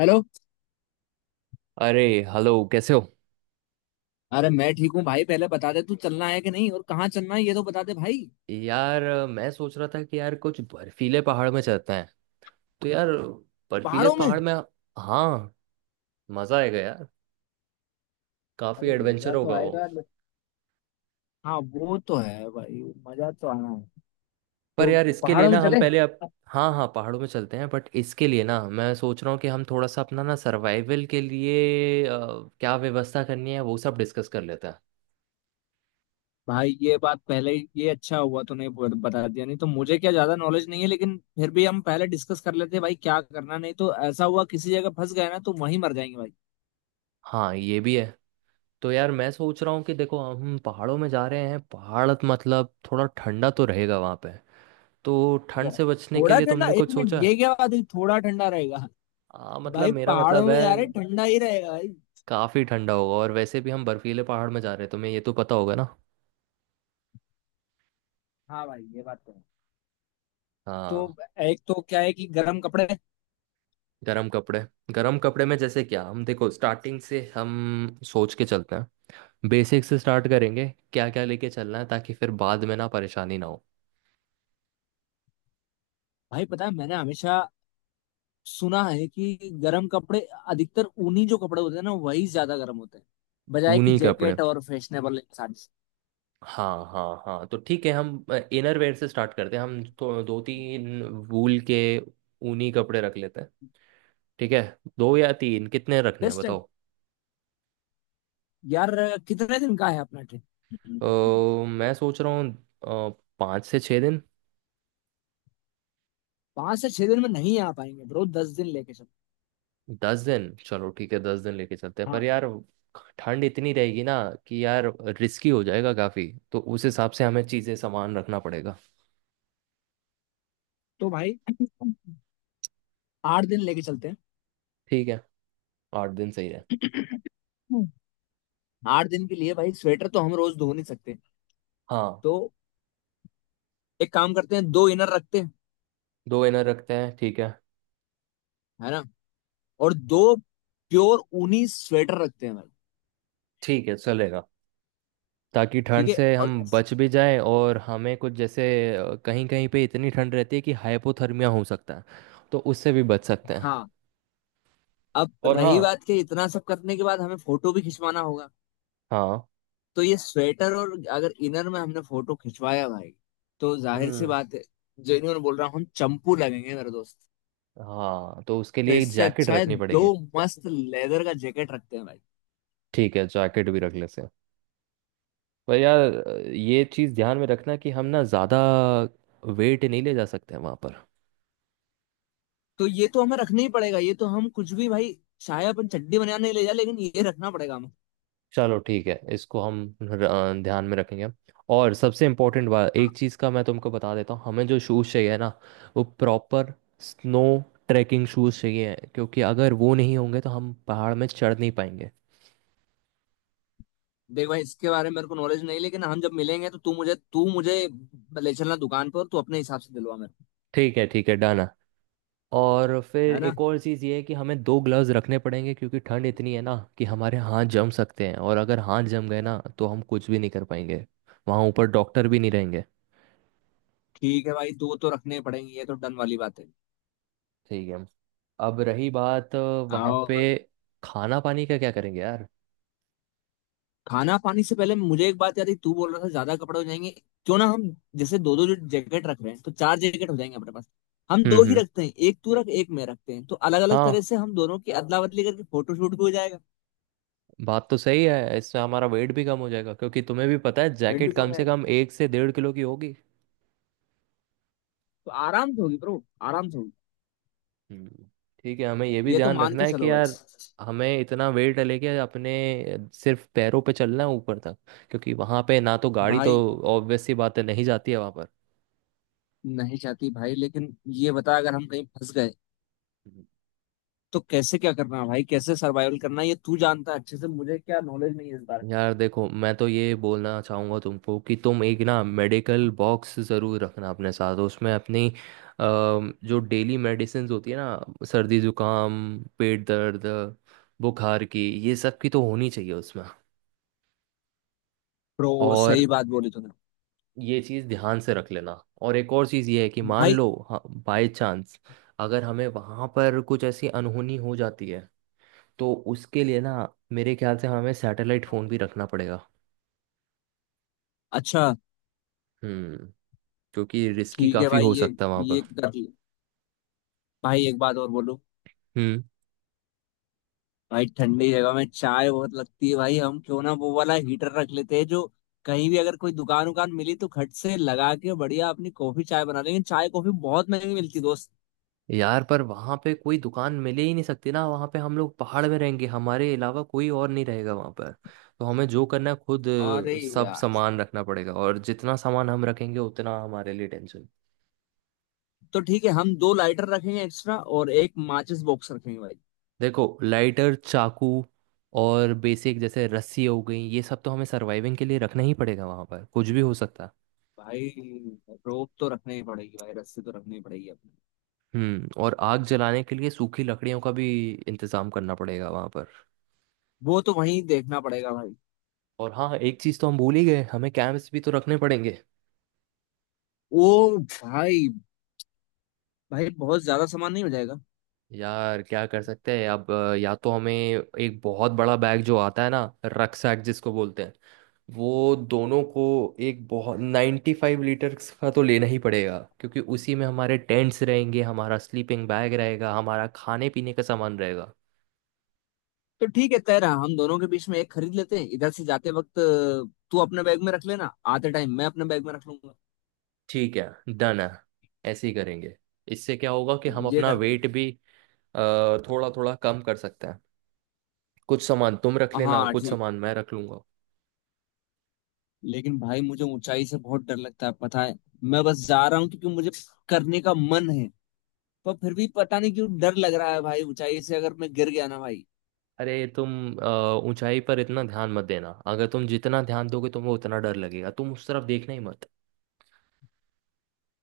Hello. अरे hello कैसे हो। अरे मैं ठीक हूँ भाई, पहले बता दे तू चलना है कि नहीं और कहाँ चलना है ये तो बता दे भाई। यार मैं सोच रहा था कि यार कुछ बर्फीले पहाड़ में चलते हैं। तो यार बर्फीले पहाड़ों में। पहाड़ में हाँ मजा आएगा यार। काफी अरे एडवेंचर मजा तो होगा वो। आएगा हाँ वो तो है भाई, मजा तो आना है। पर तो यार इसके लिए पहाड़ों ना में हम चले। पहले अब हाँ हाँ पहाड़ों में चलते हैं बट इसके लिए ना मैं सोच रहा हूँ कि हम थोड़ा सा अपना ना सर्वाइवल के लिए क्या व्यवस्था करनी है वो सब डिस्कस कर लेते हैं। भाई ये बात पहले ये अच्छा हुआ तूने बता दिया, नहीं तो मुझे क्या ज्यादा नॉलेज नहीं है, लेकिन फिर भी हम पहले डिस्कस कर लेते भाई क्या करना, नहीं तो ऐसा हुआ किसी जगह फंस गए ना तो वहीं मर जाएंगे भाई। हाँ ये भी है। तो यार मैं सोच रहा हूँ कि देखो हम पहाड़ों में जा रहे हैं। पहाड़ मतलब थोड़ा ठंडा तो रहेगा वहाँ पे। तो ठंड बहुत। से बचने के थोड़ा लिए ठंडा? तुमने एक कुछ मिनट, सोचा। ये क्या बात हुई, थोड़ा ठंडा रहेगा? हाँ मतलब भाई मेरा पहाड़ों मतलब में है जा रहे, ठंडा ही रहेगा भाई। काफ़ी ठंडा होगा और वैसे भी हम बर्फीले पहाड़ में जा रहे हैं तुम्हें ये तो पता होगा ना। हाँ भाई, ये बात तो है। तो हाँ। एक तो क्या है कि गर्म कपड़े। गरम कपड़े। गरम कपड़े में जैसे क्या हम देखो स्टार्टिंग से हम सोच के चलते हैं। बेसिक से स्टार्ट करेंगे। क्या क्या लेके चलना है ताकि फिर बाद में ना परेशानी ना हो। भाई पता है, मैंने हमेशा सुना है कि गर्म कपड़े अधिकतर ऊनी जो कपड़े होते हैं ना वही ज्यादा गर्म होते हैं, बजाय कि ऊनी कपड़े। जैकेट और फैशनेबल साड़ी। हाँ हाँ हाँ तो ठीक है। हम इनर वेयर से स्टार्ट करते हैं हम तो दो तीन वूल के ऊनी कपड़े रख लेते हैं। ठीक है। दो या तीन कितने रखने हैं बेस्ट है। बताओ। यार कितने दिन का है अपना ट्रिप? अ, मैं सोच रहा हूँ। 5 से 6 दिन। पांच से छह दिन में नहीं आ पाएंगे ब्रो, दस दिन लेके चल। 10 दिन चलो ठीक है 10 दिन लेके चलते हैं पर हाँ। यार ठंड इतनी रहेगी ना कि यार रिस्की हो जाएगा काफ़ी। तो उस हिसाब से हमें चीज़ें सामान रखना पड़ेगा। तो भाई आठ दिन लेके चलते हैं। ठीक है 8 दिन सही है। आठ दिन के लिए भाई, स्वेटर तो हम रोज धो नहीं सकते। हाँ तो एक काम करते हैं, दो इनर रखते हैं। दो इनर रखते हैं ठीक है। है ना? और दो प्योर ऊनी स्वेटर रखते हैं भाई। ठीक है चलेगा ताकि ठंड ठीक है, से हम और बच भी जाएं और हमें कुछ जैसे कहीं कहीं पे इतनी ठंड रहती है कि हाइपोथर्मिया हो सकता है तो उससे भी बच सकते हैं। हाँ, अब और रही हाँ बात के इतना सब करने के बाद हमें फोटो भी खिंचवाना होगा। हाँ तो ये स्वेटर और अगर इनर में हमने फोटो खिंचवाया भाई, तो जाहिर सी हम्म। बात है। जेन्युइन बोल रहा हूँ, हम चंपू लगेंगे मेरे दोस्त। हाँ तो उसके तो लिए एक इससे जैकेट अच्छा है रखनी दो पड़ेगी। मस्त लेदर का जैकेट रखते हैं भाई। ठीक है जैकेट भी रख लेते हैं। पर यार ये चीज़ ध्यान में रखना कि हम ना ज़्यादा वेट नहीं ले जा सकते हैं वहाँ पर। तो ये तो हमें रखना ही पड़ेगा, ये तो हम कुछ भी भाई, चाहे अपन चड्डी बनाने ले जाए लेकिन ये रखना पड़ेगा हमें। चलो ठीक है इसको हम ध्यान में रखेंगे। और सबसे इम्पोर्टेंट बात एक चीज़ का मैं तुमको बता देता हूँ हमें जो शूज़ चाहिए ना वो प्रॉपर स्नो ट्रैकिंग शूज़ चाहिए क्योंकि अगर वो नहीं होंगे तो हम पहाड़ में चढ़ नहीं पाएंगे। देख भाई, इसके बारे में मेरे को नॉलेज नहीं, लेकिन हम जब मिलेंगे तो तू मुझे ले चलना दुकान पर, तू अपने हिसाब से दिलवा मेरे ठीक है डन। और को, फिर है ना? एक और चीज़ ये है कि हमें दो ग्लव्स रखने पड़ेंगे क्योंकि ठंड इतनी है ना कि हमारे हाथ जम सकते हैं और अगर हाथ जम गए ना तो हम कुछ भी नहीं कर पाएंगे। वहाँ ऊपर डॉक्टर भी नहीं रहेंगे। ठीक है भाई, दो तो रखने पड़ेंगे, ये तो डन वाली बात है। ठीक है। अब रही बात वहाँ पे और खाना पानी का क्या करेंगे यार। खाना पानी से पहले मुझे एक बात याद आई, तू बोल रहा था ज्यादा कपड़े हो जाएंगे। क्यों ना हम, जैसे दो दो जो जैकेट रख रहे हैं तो चार जैकेट हो जाएंगे अपने पास, हम हम्म दो ही हम्म रखते हैं, एक तू रख एक मैं रखते हैं, तो अलग अलग हाँ तरह से हम दोनों की अदला बदली करके फोटो शूट भी हो जाएगा। बात तो सही है इससे हमारा वेट भी कम हो जाएगा क्योंकि तुम्हें भी पता है रेट जैकेट भी कम कम हो से जाएगा। कम 1 से 1.5 किलो की होगी। तो आराम से होगी ब्रो, आराम से होगी। हम्म, ठीक है हमें ये भी ये तो ध्यान मान रखना के है कि चलो भाई। यार हमें इतना वेट लेके अपने सिर्फ पैरों पे चलना है ऊपर तक क्योंकि वहां पे ना तो गाड़ी तो भाई ऑब्वियस सी बात है नहीं जाती है वहां पर। नहीं जाती भाई, लेकिन ये बता अगर हम कहीं फंस गए हम्म। तो कैसे क्या करना है भाई, कैसे सर्वाइवल करना है ये तू जानता है अच्छे से, मुझे क्या नॉलेज नहीं है इस बारे में। यार देखो मैं तो ये बोलना चाहूंगा तुमको कि तुम एक ना मेडिकल बॉक्स जरूर रखना अपने साथ उसमें अपनी जो डेली मेडिसिन होती है ना सर्दी जुकाम पेट दर्द बुखार की ये सब की तो होनी चाहिए उसमें। प्रो, सही और बात बोली तूने। ये चीज़ ध्यान से रख लेना। और एक और चीज़ ये है कि मान भाई, लो बाय चांस अगर हमें वहाँ पर कुछ ऐसी अनहोनी हो जाती है तो उसके लिए ना मेरे ख्याल से हमें सैटेलाइट फ़ोन भी रखना पड़ेगा। अच्छा। हम्म क्योंकि रिस्की ठीक है काफ़ी भाई, हो ये सकता है वहाँ पर। ये कर लिया। भाई एक बात और बोलूं? हम्म भाई ठंडी जगह में चाय बहुत लगती है भाई, हम क्यों ना वो वाला हीटर रख लेते हैं जो, कहीं भी अगर कोई दुकान उकान मिली तो खट से लगा के बढ़िया अपनी कॉफी चाय बना लेंगे, चाय कॉफी बहुत महंगी मिलती दोस्त। यार पर वहाँ पे कोई दुकान मिले ही नहीं सकती ना वहाँ पे हम लोग पहाड़ में रहेंगे हमारे अलावा कोई और नहीं रहेगा वहाँ पर। तो हमें जो करना है खुद अरे सब यार, सामान रखना पड़ेगा और जितना सामान हम रखेंगे उतना हमारे लिए टेंशन। तो ठीक है हम दो लाइटर रखेंगे एक्स्ट्रा और एक माचिस बॉक्स रखेंगे भाई। देखो लाइटर चाकू और बेसिक जैसे रस्सी हो गई ये सब तो हमें सर्वाइविंग के लिए रखना ही पड़ेगा वहां पर कुछ भी हो सकता है। भाई रोप तो रखनी ही पड़ेगी भाई, रस्सी तो रखनी ही पड़ेगी अपने। और आग जलाने के लिए सूखी लकड़ियों का भी इंतजाम करना पड़ेगा वहां पर। वो तो वहीं देखना पड़ेगा भाई। और हाँ एक चीज तो हम भूल ही गए हमें कैंप्स भी तो रखने पड़ेंगे। ओ भाई। भाई बहुत ज्यादा सामान नहीं हो जाएगा? यार क्या कर सकते हैं अब या तो हमें एक बहुत बड़ा बैग जो आता है ना रक्सैक जिसको बोलते हैं वो दोनों को एक बहुत 95 लीटर का तो लेना ही पड़ेगा क्योंकि उसी में हमारे टेंट्स रहेंगे हमारा स्लीपिंग बैग रहेगा हमारा खाने पीने का सामान रहेगा। तो ठीक है, तय रहा, हम दोनों के बीच में एक खरीद लेते हैं, इधर से जाते वक्त तू अपने बैग में रख लेना, आते टाइम मैं अपने बैग में रख लूंगा। ठीक है डन है। ऐसे ही करेंगे। इससे क्या होगा कि हम ये अपना करते हैं। वेट भी थोड़ा थोड़ा कम कर सकते हैं। कुछ सामान तुम रख लेना हाँ कुछ ठीक। सामान मैं रख लूंगा। लेकिन भाई मुझे ऊंचाई से बहुत डर लगता है पता है। मैं बस जा रहा हूँ क्योंकि मुझे करने का मन है। पर फिर भी पता नहीं क्यों डर लग रहा है भाई, ऊंचाई से अगर मैं गिर गया ना भाई। अरे तुम ऊंचाई पर इतना ध्यान मत देना अगर तुम जितना ध्यान दोगे तुम्हें उतना डर लगेगा तुम उस तरफ देखना ही मत।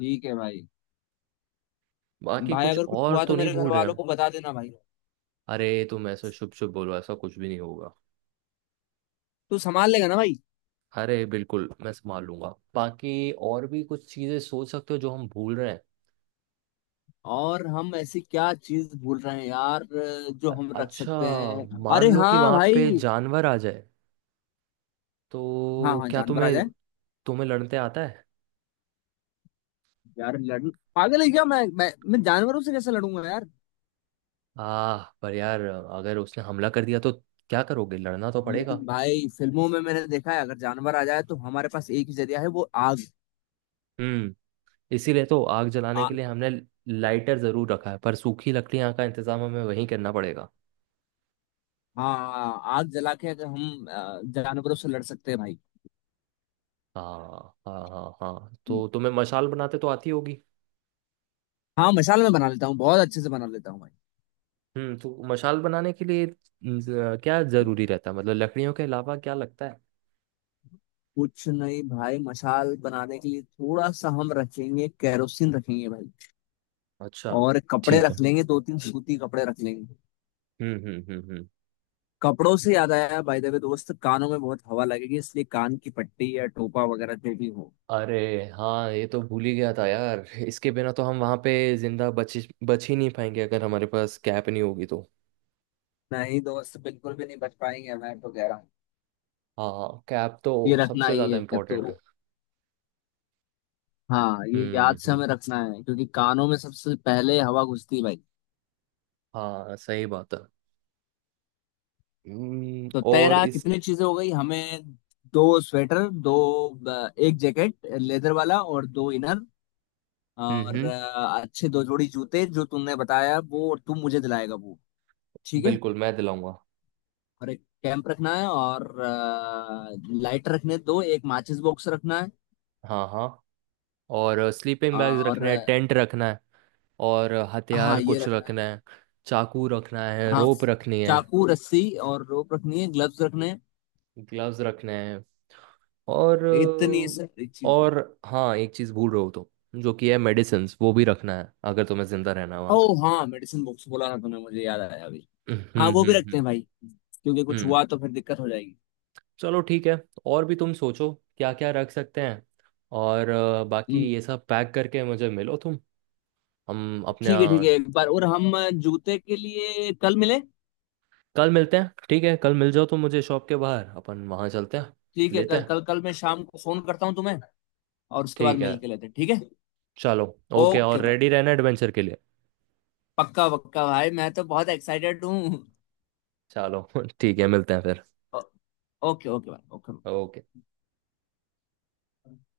ठीक है भाई। बाकी भाई कुछ अगर कुछ और हुआ तो तो नहीं मेरे भूल घर रहे वालों हम। को बता देना भाई। अरे तुम ऐसे शुभ शुभ बोलो ऐसा कुछ भी नहीं होगा। तू संभाल लेगा ना भाई? अरे बिल्कुल मैं संभाल लूंगा। बाकी और भी कुछ चीजें सोच सकते हो जो हम भूल रहे हैं। और हम ऐसी क्या चीज भूल रहे हैं यार, जो अ- हम रख अच्छा सकते हैं? मान अरे लो कि हाँ वहां भाई। पे जानवर आ जाए हाँ तो हाँ, क्या जानवर आ तुम्हें जाए। तुम्हें लड़ते आता है। यार लड़? पागल है क्या, मैं जानवरों से कैसे लड़ूंगा यार। आ पर यार अगर उसने हमला कर दिया तो क्या करोगे लड़ना तो पड़ेगा। लेकिन भाई फिल्मों में मैंने देखा है, अगर जानवर आ जाए तो हमारे पास एक ही जरिया है, वो आग। हम्म इसीलिए तो आग जलाने आ, के लिए हमने लाइटर जरूर रखा है पर सूखी लकड़ियाँ का इंतजाम हमें वहीं करना पड़ेगा। हाँ, आग जला के अगर हम जानवरों से लड़ सकते हैं भाई। हाँ हाँ हाँ हाँ तो तुम्हें मशाल बनाते तो आती होगी। हाँ मशाल में बना लेता हूँ, बहुत अच्छे से बना लेता हूँ भाई। तो मशाल बनाने के लिए क्या जरूरी रहता है मतलब लकड़ियों के अलावा क्या लगता है। कुछ नहीं भाई, मशाल बनाने के लिए थोड़ा सा हम रखेंगे, कैरोसिन रखेंगे भाई। अच्छा और कपड़े ठीक है। रख लेंगे, दो तीन सूती कपड़े रख लेंगे। हम्म। कपड़ों से याद आया बाय द वे दोस्त, कानों में बहुत हवा लगेगी इसलिए कान की पट्टी या टोपा वगैरह जो भी हो। अरे हाँ ये तो भूल ही गया था यार। इसके बिना तो हम वहाँ पे जिंदा बच बच ही नहीं पाएंगे अगर हमारे पास कैप नहीं होगी तो। नहीं दोस्त, बिल्कुल भी नहीं बच पाएंगे, मैं तो कह रहा हूँ। हाँ कैप ये तो रखना सबसे ही ज़्यादा है तो। इम्पोर्टेंट है। हाँ, ये याद हम्म से हम्म हमें रखना है क्योंकि कानों में सबसे पहले हवा घुसती है भाई। हाँ सही बात है। तो और तेरा इस कितनी चीजें हो गई हमें, दो स्वेटर, दो, एक जैकेट लेदर वाला और दो इनर। हम्म और हम्म अच्छे दो जोड़ी जूते जो तुमने बताया वो, और तुम मुझे दिलाएगा वो, ठीक है। बिल्कुल मैं दिलाऊंगा। और एक कैंप रखना है, और लाइटर रखने दो, एक माचिस बॉक्स रखना है। हाँ हाँ और स्लीपिंग बैग्स और रखने हैं टेंट रखना है। और हाँ, हथियार ये कुछ रखना है। रखना है। चाकू रखना है हाँ, रोप रखनी है चाकू रस्सी, और रोप रखनी है, ग्लव्स रखने हैं। ग्लव्स रखने हैं। और इतनी सारी चीजें। और हाँ एक चीज़ भूल रहे हो तो जो कि है मेडिसिन्स वो भी रखना है अगर तुम्हें जिंदा रहना है ओ वहाँ पे। हाँ, मेडिसिन बॉक्स बोला ना तुमने, मुझे याद आया अभी। हम्म हाँ हम्म वो भी रखते हम्म हैं भाई, क्योंकि कुछ हम्म। हुआ तो फिर दिक्कत हो जाएगी। चलो ठीक है और भी तुम सोचो क्या क्या रख सकते हैं। और बाकी हम्म। ये सब पैक करके मुझे मिलो तुम। हम अपने ठीक है ठीक है, यहाँ- एक बार और हम जूते के लिए कल मिले। कल मिलते हैं ठीक है कल मिल जाओ तो मुझे शॉप के बाहर अपन वहाँ चलते हैं ठीक है, लेते कल हैं कल कल मैं शाम को फोन करता हूँ तुम्हें, और उसके बाद ठीक है। मिल के लेते हैं, ठीक है। चलो ओके और ओके भाई, रेडी रहना एडवेंचर के लिए। पक्का पक्का भाई, मैं तो बहुत एक्साइटेड हूँ। चलो ठीक है मिलते हैं फिर ओ- ओके ओके भाई। ओके। ओके।